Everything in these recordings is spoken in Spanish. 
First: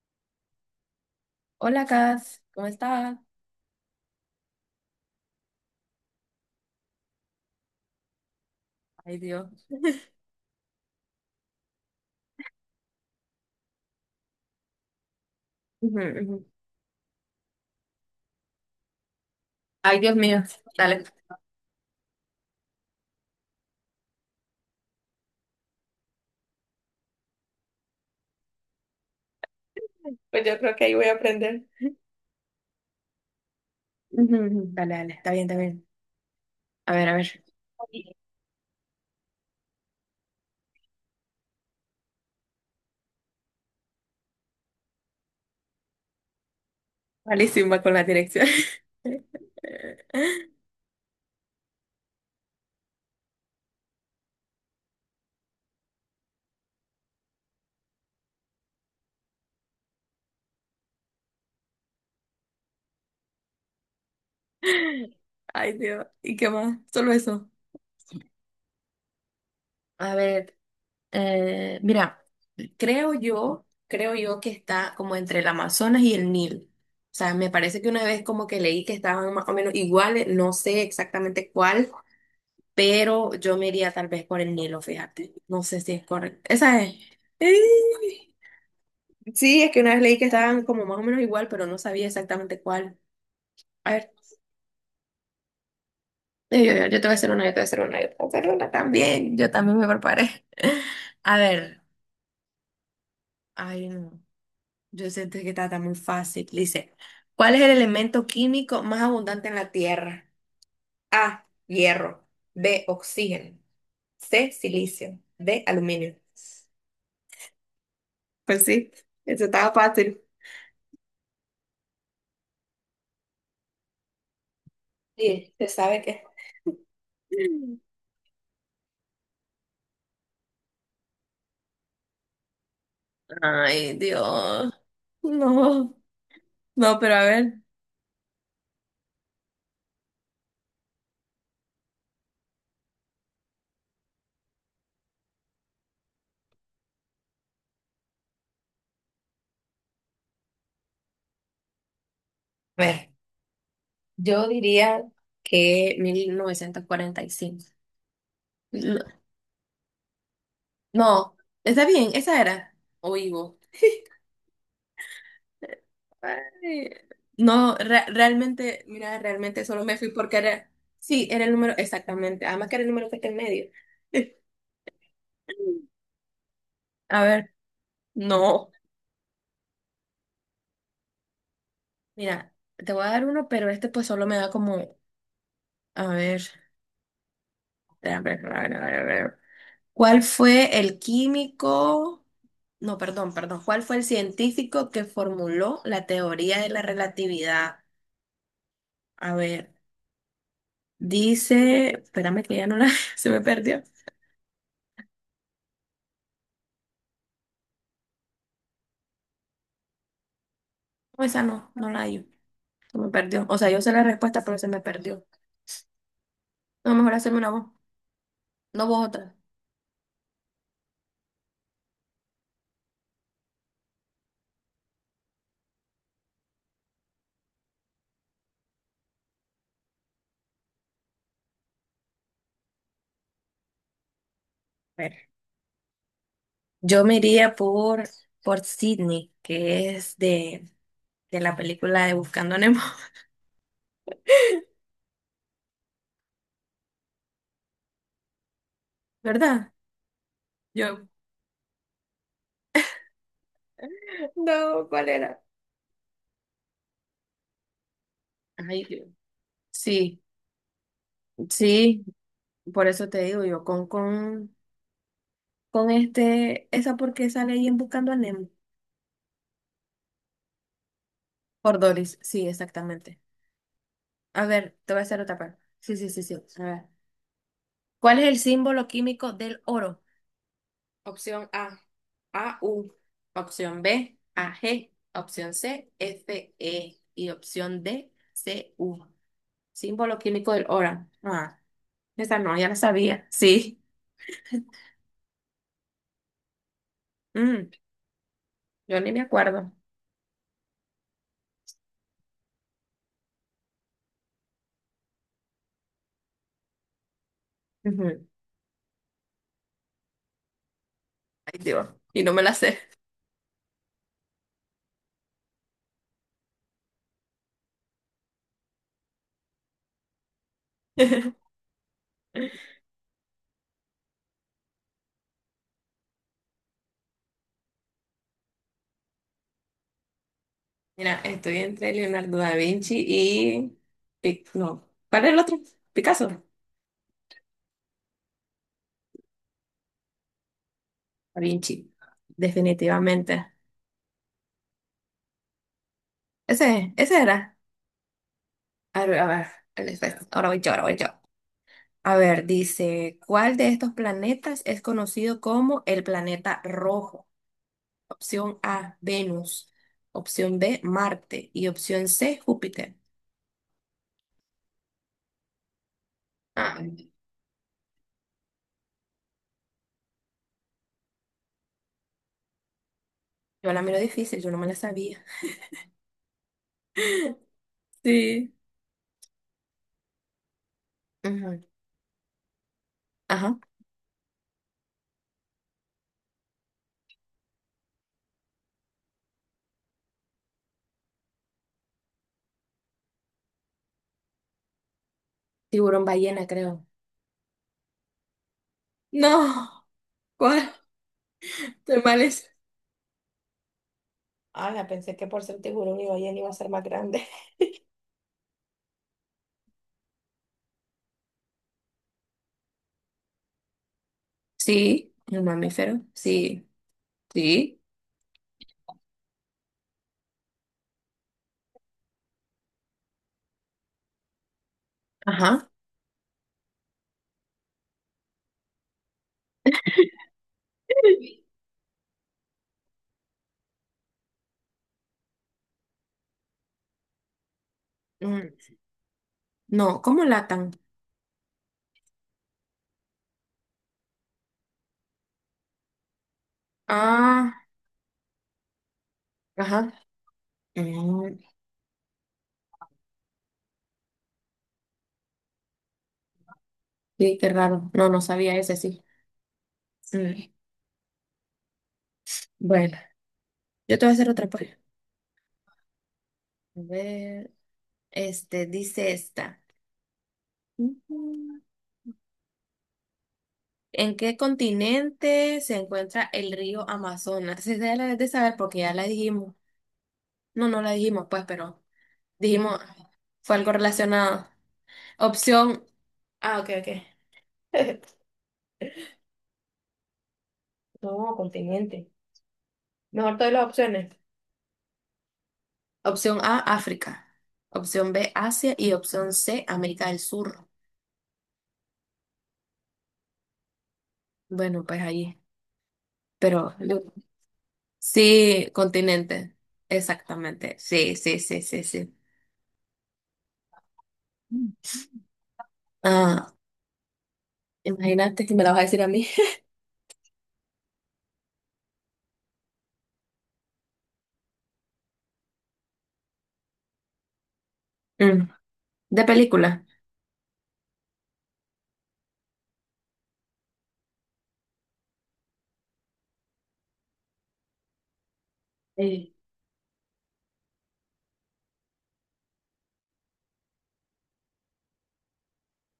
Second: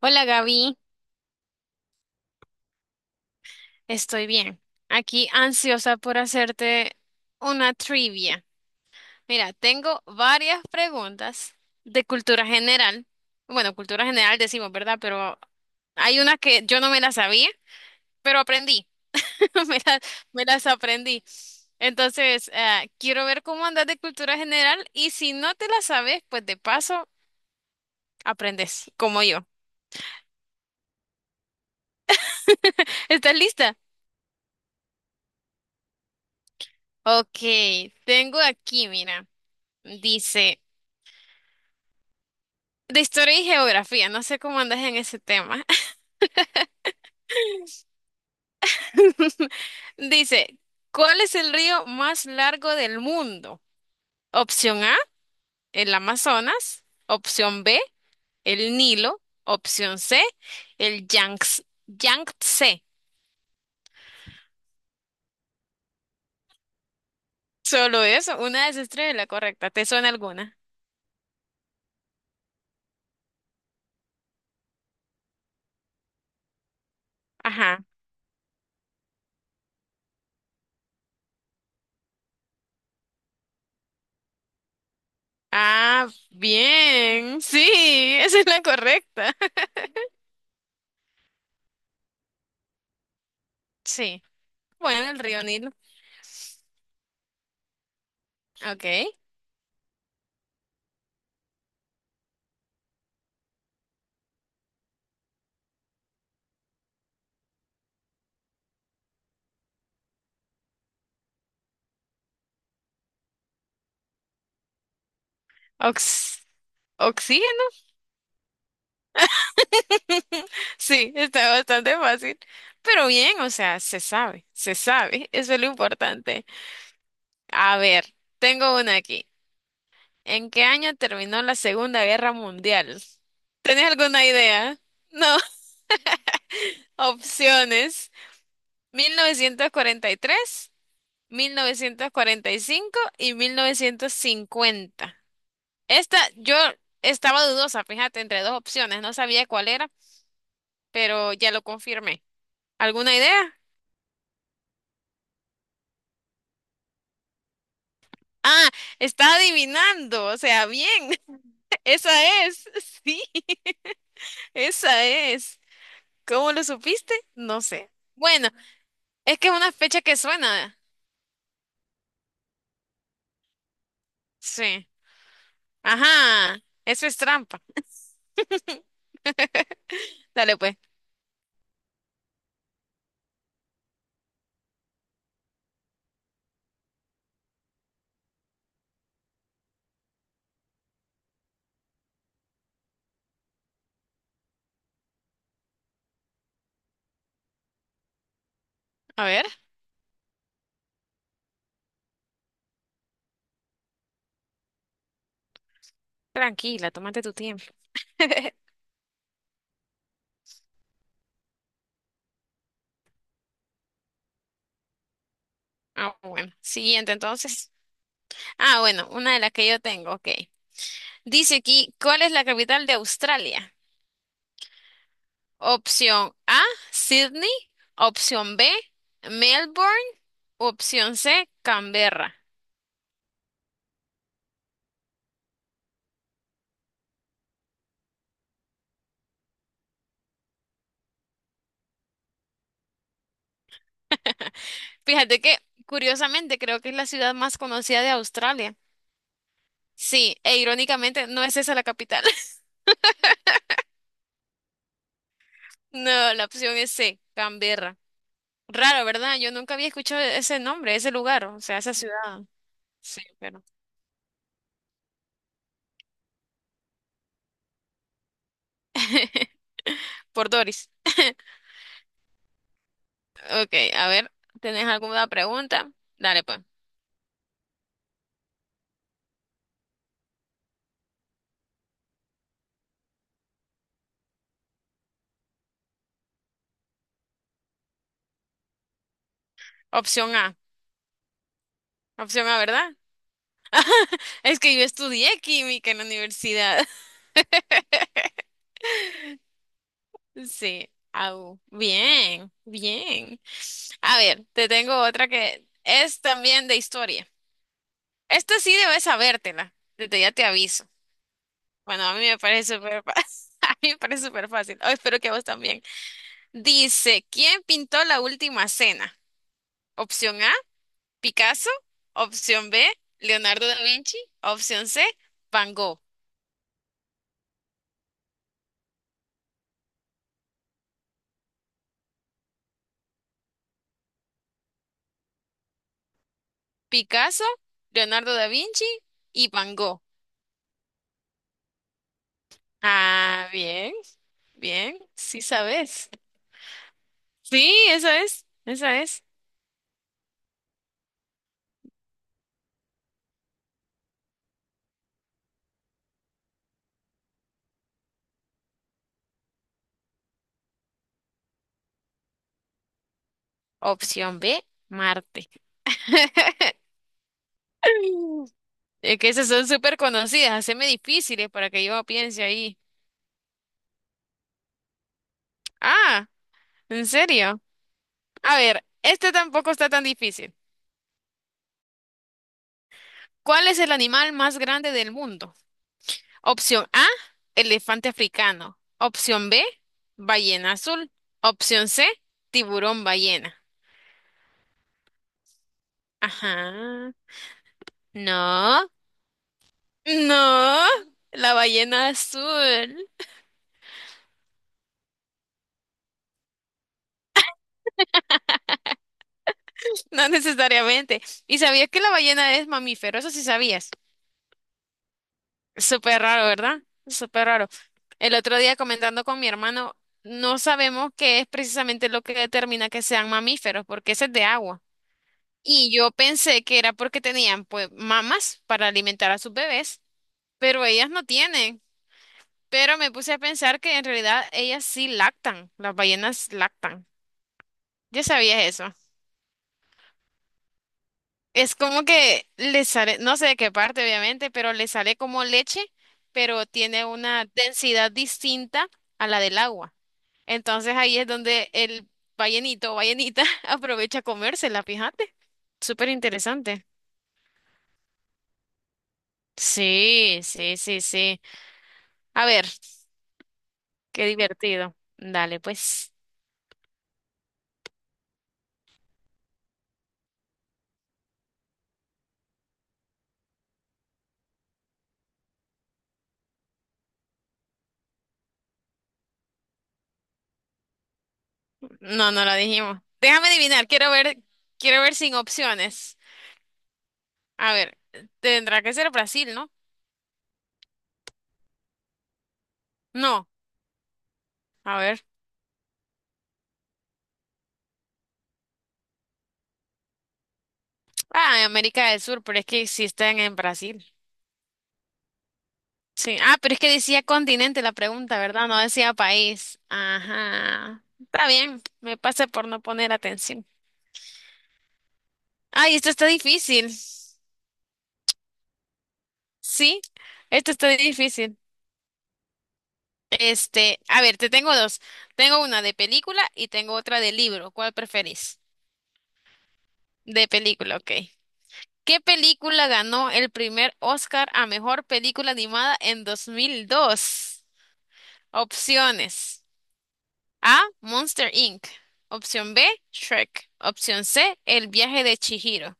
Hola Gaby, Hola, Cas, ¿cómo estás? estoy bien. Aquí ansiosa por hacerte una trivia. Ay, Dios. Mira, tengo varias preguntas de cultura general. Bueno, cultura general decimos, ¿verdad? Pero Ujú, hay ujú. unas que yo no me las sabía, pero aprendí. Me Ay, las, Dios mío. me las Dale. aprendí. Entonces, quiero ver cómo andas de cultura general y si no te las sabes, pues de paso aprendes, como yo. Pues yo creo que ahí voy a aprender. ¿Estás lista? Ujú, ujú. Dale, dale. Está bien, está bien. A ver, a Ok, ver. tengo aquí, mira, dice... De historia y geografía, no sé cómo andas en ese tema. Malísima con la dirección. Dice, ¿cuál es el río más largo del mundo? Opción A, el Amazonas. Opción B, el Nilo. Opción C, el Yangtze. Ay, Dios. ¿Y qué más? Solo eso. Solo eso, una de esas tres es la correcta. ¿Te suena A ver, alguna? Mira, creo yo que está como entre el Amazonas y el Nilo. O sea, me parece Ajá. que una vez como que leí que estaban más o menos iguales, no sé exactamente cuál, pero yo me iría tal vez por el Nilo, fíjate. No sé si es Ah, correcto. Esa es. bien. Sí, ¡Ey! esa es la correcta. Sí, es que una vez leí que estaban como más o menos igual, pero no sabía exactamente cuál. A ver, Sí. Bueno, el río Nilo. yo te voy a hacer una, yo te voy a hacer una, yo te voy a hacer una Ok. también. Yo también me preparé. A ver, ay no, yo siento que está, tan muy fácil. Dice, ¿cuál es el elemento químico más abundante en la Tierra? A, hierro. B, oxígeno. C, silicio. D, aluminio. Ox- Oxígeno. Pues sí, eso estaba fácil. Sí, está bastante fácil. Pero bien, o sea, se sabe, se sabe. Sí, Eso es lo se sabe que. importante. A ver, tengo una aquí. ¿En qué año terminó la Segunda Guerra Mundial? ¿Tenés Ay, alguna Dios. idea? No. No, no, pero a ver. Opciones. 1943, 1945 y 1950. Esta, yo estaba dudosa, fíjate, entre dos opciones. No sabía cuál era, pero ya lo confirmé. A ver, ¿Alguna idea? yo diría que 1945. Ah, No, está adivinando, o sea, bien, no, está bien, esa esa es, era. O sí, Ivo. esa es. ¿Cómo lo Ay, supiste? No no, sé. Bueno, realmente, mira, es que es realmente una solo me fecha fui que porque era, suena. sí, era el número, exactamente, además que era el número que está en medio. Sí. Ajá, eso es A ver, trampa. no, Dale pues, mira, te voy a dar uno, pero este pues solo me da como, a ver, a ver. ¿Cuál fue el químico? No, perdón. ¿Cuál fue el científico que formuló la teoría de la relatividad? a A ver. ver, dice, espérame que ya no la, se me perdió. Tranquila, tómate tu tiempo. No, esa no, no la hay. Se me perdió. O sea, yo sé la respuesta, pero se me perdió. Ah, bueno, No, siguiente mejor hacerme una voz. entonces. Ah, No vos bueno, una otra. de las que yo tengo, ok. Dice aquí, ¿cuál es la capital de Australia? Opción A, Sydney. Opción B, Melbourne. Opción C, Canberra. A ver. Yo me iría por Sidney, que es de la película de Buscando a Nemo, Fíjate que, curiosamente, creo que es la ciudad más conocida de Australia. ¿verdad? Sí, e Yo. irónicamente, no es esa la capital. No, ¿cuál era? No, la opción es C, Canberra. Ay, Raro, Dios. ¿verdad? Yo nunca había Sí. escuchado ese nombre, ese lugar, o sea, esa Sí, ciudad. por eso te Sí, digo pero yo, con este, esa porque sale ahí en Buscando a Nemo. por Doris. Por Doris, sí, exactamente. Ok, a ver, A ver, ¿tenés te voy a hacer alguna otra parte. pregunta? Sí, sí, sí, sí. Dale, pues. A ver. ¿Cuál es el símbolo químico del oro? Opción A, AU. Opción B, AG. Opción C, FE. Y opción D, CU. Símbolo Opción químico A. del oro. Ah, esa Opción no, A, ya la ¿verdad? sabía. Sí. Es que yo estudié química en la universidad. Mm, yo ni me acuerdo. Sí. Au. Bien, bien. A ver, te tengo otra que es también de historia. Ujú. Esta sí debes sabértela. Desde ya te aviso. Ay, Dios. Bueno, a mí Y no me me la parece sé. súper fácil. A mí me parece súper fácil. Oh, espero que a vos también. Dice, ¿quién pintó la última cena? Opción A, Picasso. Opción B, Leonardo da Vinci. Opción C, Van Gogh. Mira, estoy entre Leonardo da Vinci y... No, ¿cuál era el otro? Picasso. Picasso, Leonardo da Vinci y Van Gogh. Da Vinci, Ah, definitivamente. bien, bien, sí sabes. Ese era. Sí, esa es, esa A ver, es. a ver, el espejo. Ahora voy yo. A ver, dice, ¿cuál de estos planetas es conocido como el planeta rojo? Opción A, Venus. Opción B, Marte. Y opción C, Júpiter. Opción B, Marte. Ah, Es que esas son súper conocidas, haceme difíciles para que yo piense ahí. yo la miro difícil, yo no me la sabía. Ah, ¿en serio? Sí. A ver, este tampoco está tan difícil. Ujú. Ajá. ¿Cuál es el animal más grande del mundo? Opción A, elefante africano. Opción B, ballena azul. Opción C, tiburón ballena. Tiburón ballena, creo. Ajá. No. No. ¿Cuál? No, la ballena ¿Animales? azul, Ah, Ala, pensé que por ser tiburón y ballena iba a ser más grande. no necesariamente. ¿Y sabías que la ballena es mamífero? Eso sí sabías. Sí, el mamífero. Súper raro, Sí, ¿verdad? Súper raro. sí. El otro día comentando con mi hermano, no sabemos qué es precisamente lo que determina que sean mamíferos, porque ese es de agua. Ajá. Y yo pensé que era porque tenían pues mamas para alimentar a sus bebés, pero ellas no tienen. Pero me puse a pensar que en realidad ellas sí lactan, las ballenas lactan. ¿Ya Mm, sabías eso? No, ¿cómo latan? Es como que le sale, no sé de qué parte obviamente, pero le sale como leche, pero tiene una Ah, densidad distinta a la del ajá. agua. Entonces ahí es Mm, donde el ballenito o ballenita aprovecha a comérsela, fíjate. Súper interesante. Sí, qué raro. No, no sabía ese, sí. Sí, Mm, sí, sí, sí. A ver, Bueno, yo te voy a qué hacer otra pues. A divertido. Dale, pues. ver, este, dice esta. Ujú. ¿En qué continente se encuentra el río Amazonas? Esa ya la debes de saber porque ya la dijimos. No, no la dijimos, pues, pero No, no la dijimos, dijimos. Déjame fue algo adivinar, relacionado. quiero ver sin Opción, opciones. ah, ok, A ok. ver, tendrá que ser Brasil, ¿no? No, continente. Mejor No, todas las opciones. a ver. Opción A, África. Opción B, Asia. Y opción C, América del Sur. Ah, en América del Sur, pero es que sí están en Brasil. Bueno, pues ahí. Sí. Ah, Pero pero es que decía continente la pregunta, ¿verdad? sí, No decía continente. país. Exactamente. Ajá. Sí, sí, Está sí, bien, sí, sí. me pasa por no poner atención. Mm. Ay, esto está Ah, difícil. imagínate que me la vas a decir a mí. Sí, esto está difícil. Este, a ver, te tengo dos. Tengo una de película y tengo otra de libro. ¿Cuál Mm. preferís? De película. De película, ok. ¿Qué película ganó el primer Oscar a mejor película animada en 2002? Sí. Opciones. A. Monster Inc. Opción B. Shrek. Opción C. El viaje de Chihiro.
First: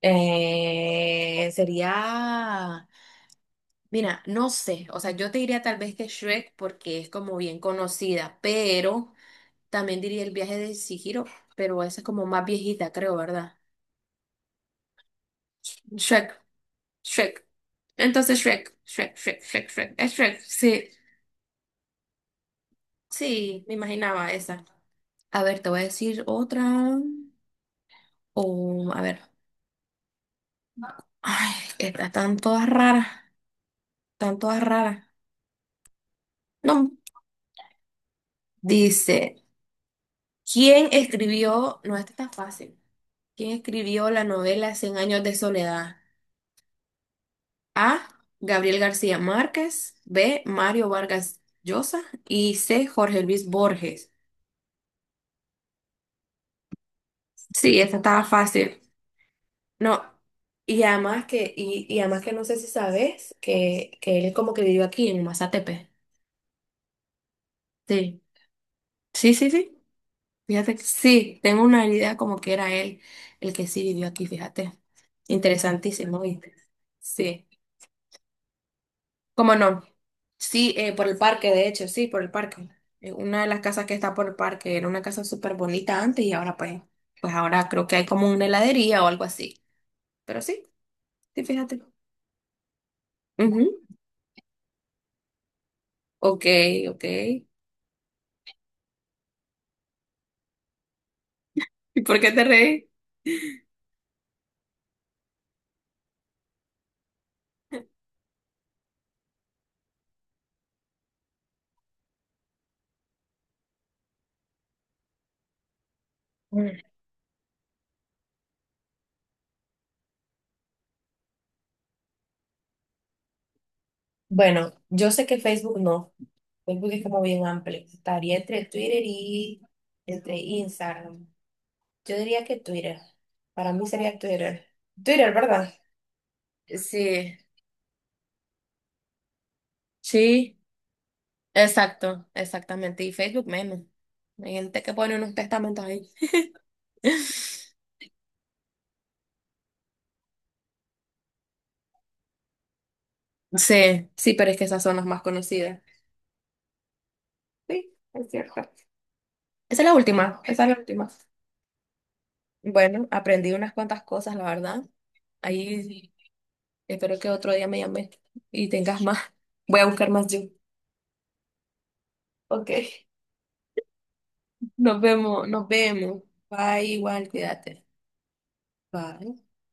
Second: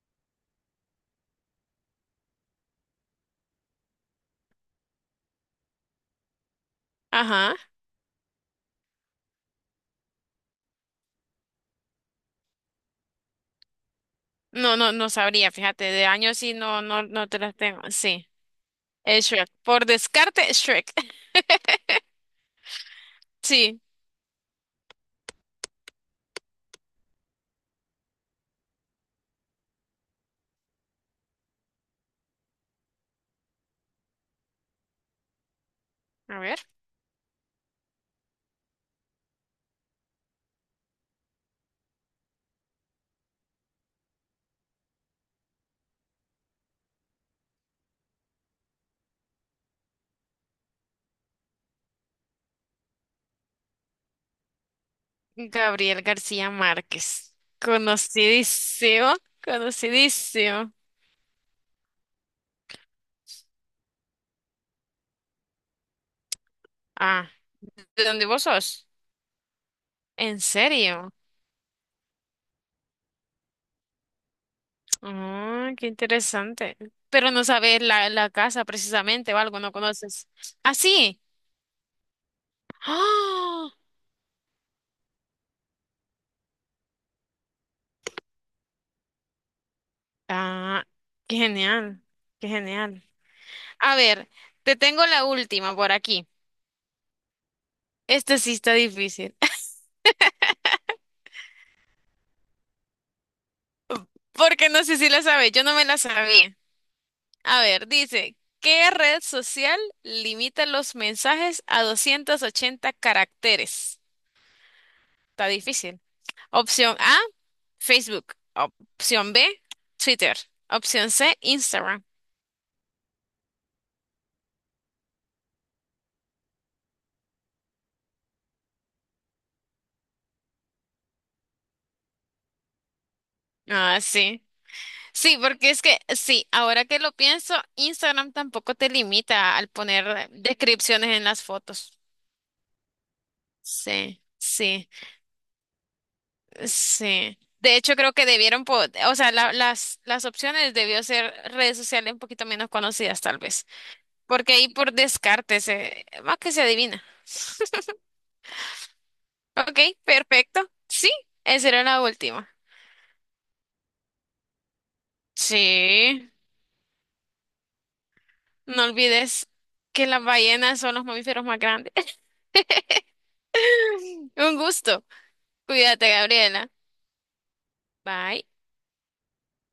Sería. Mira, no sé, o sea, yo te diría tal vez que Shrek porque es como Ajá. bien conocida, pero también diría el viaje de Chihiro, pero esa es como más viejita, creo, ¿verdad? No, no, no sabría, fíjate, de Shrek, años sí, no, no, no te Shrek. las tengo. Sí, Entonces es Shrek. Por Shrek, es Shrek, descarte, sí, Shrek. sí, me Sí. imaginaba esa. A ver, te voy a decir otra, o a ver, ay, estas están todas raras, están todas raras. A ver. No, dice, ¿quién escribió? No, esta está fácil. ¿Quién escribió la novela Cien años de soledad? A. Gabriel García Márquez. B. Mario Vargas Llosa. Y C. Jorge Luis Borges. Gabriel García Márquez. Sí, esta estaba fácil. Conocidísimo, No. conocidísimo. Y además que, y además que no sé si sabes que él como que vivió aquí en Mazatepe. Ah, ¿de Sí. dónde vos sos? Sí, sí, sí. ¿En Fíjate que serio? sí, tengo una idea como que era él el que sí vivió aquí, fíjate. Ah, qué Interesantísimo, ¿viste? interesante. Pero no Sí. sabes la casa precisamente o ¿Cómo algo, no no? conoces. Sí, Ah, por el sí. parque, de hecho, sí, por el parque. Una de las ¡Ah! casas que está por el parque era una casa súper bonita antes y ahora pues, pues ahora creo que hay como una heladería o algo así. Pero sí, Ah, qué sí, fíjate. genial, qué genial. Ujú. A ver, te tengo la última por aquí. Ok, ok. Esta sí está difícil, ¿Y por qué te reí? porque no sé si la sabes, yo no me la sabía. A ver, dice, ¿qué red social limita los mensajes a 280 caracteres? Está difícil. Mm, Opción A, Facebook. Opción B, Twitter. Opción C, Instagram. Bueno, yo sé que Facebook no. Facebook es como bien amplio. Estaría entre Twitter y entre Instagram. Yo diría que Twitter. Para mí Ah, sería sí. Twitter. Twitter, Sí, porque ¿verdad? es que sí, ahora que lo Sí, pienso, Instagram tampoco te limita al poner sí. descripciones en las fotos. Exacto, exactamente. Y Facebook menos. Sí, Hay gente sí, que pone unos testamentos ahí. sí. De hecho, creo que debieron, o sea, las opciones debió ser redes sociales un poquito menos conocidas, tal vez. Sí, sí, pero Porque es que ahí esas por son las más descarte, conocidas. se, más que se adivina. Sí, es cierto. Ok, perfecto. Esa es la última. Sí, esa era la última. Bueno, aprendí unas cuantas cosas, la verdad. Ahí Sí, espero que otro día me llames y no tengas más. olvides Voy a que buscar las más yo. ballenas son los mamíferos más grandes. Ok. Un gusto. Nos Cuídate, vemos. Gabriela. Bye, igual, cuídate. Bye. Bye.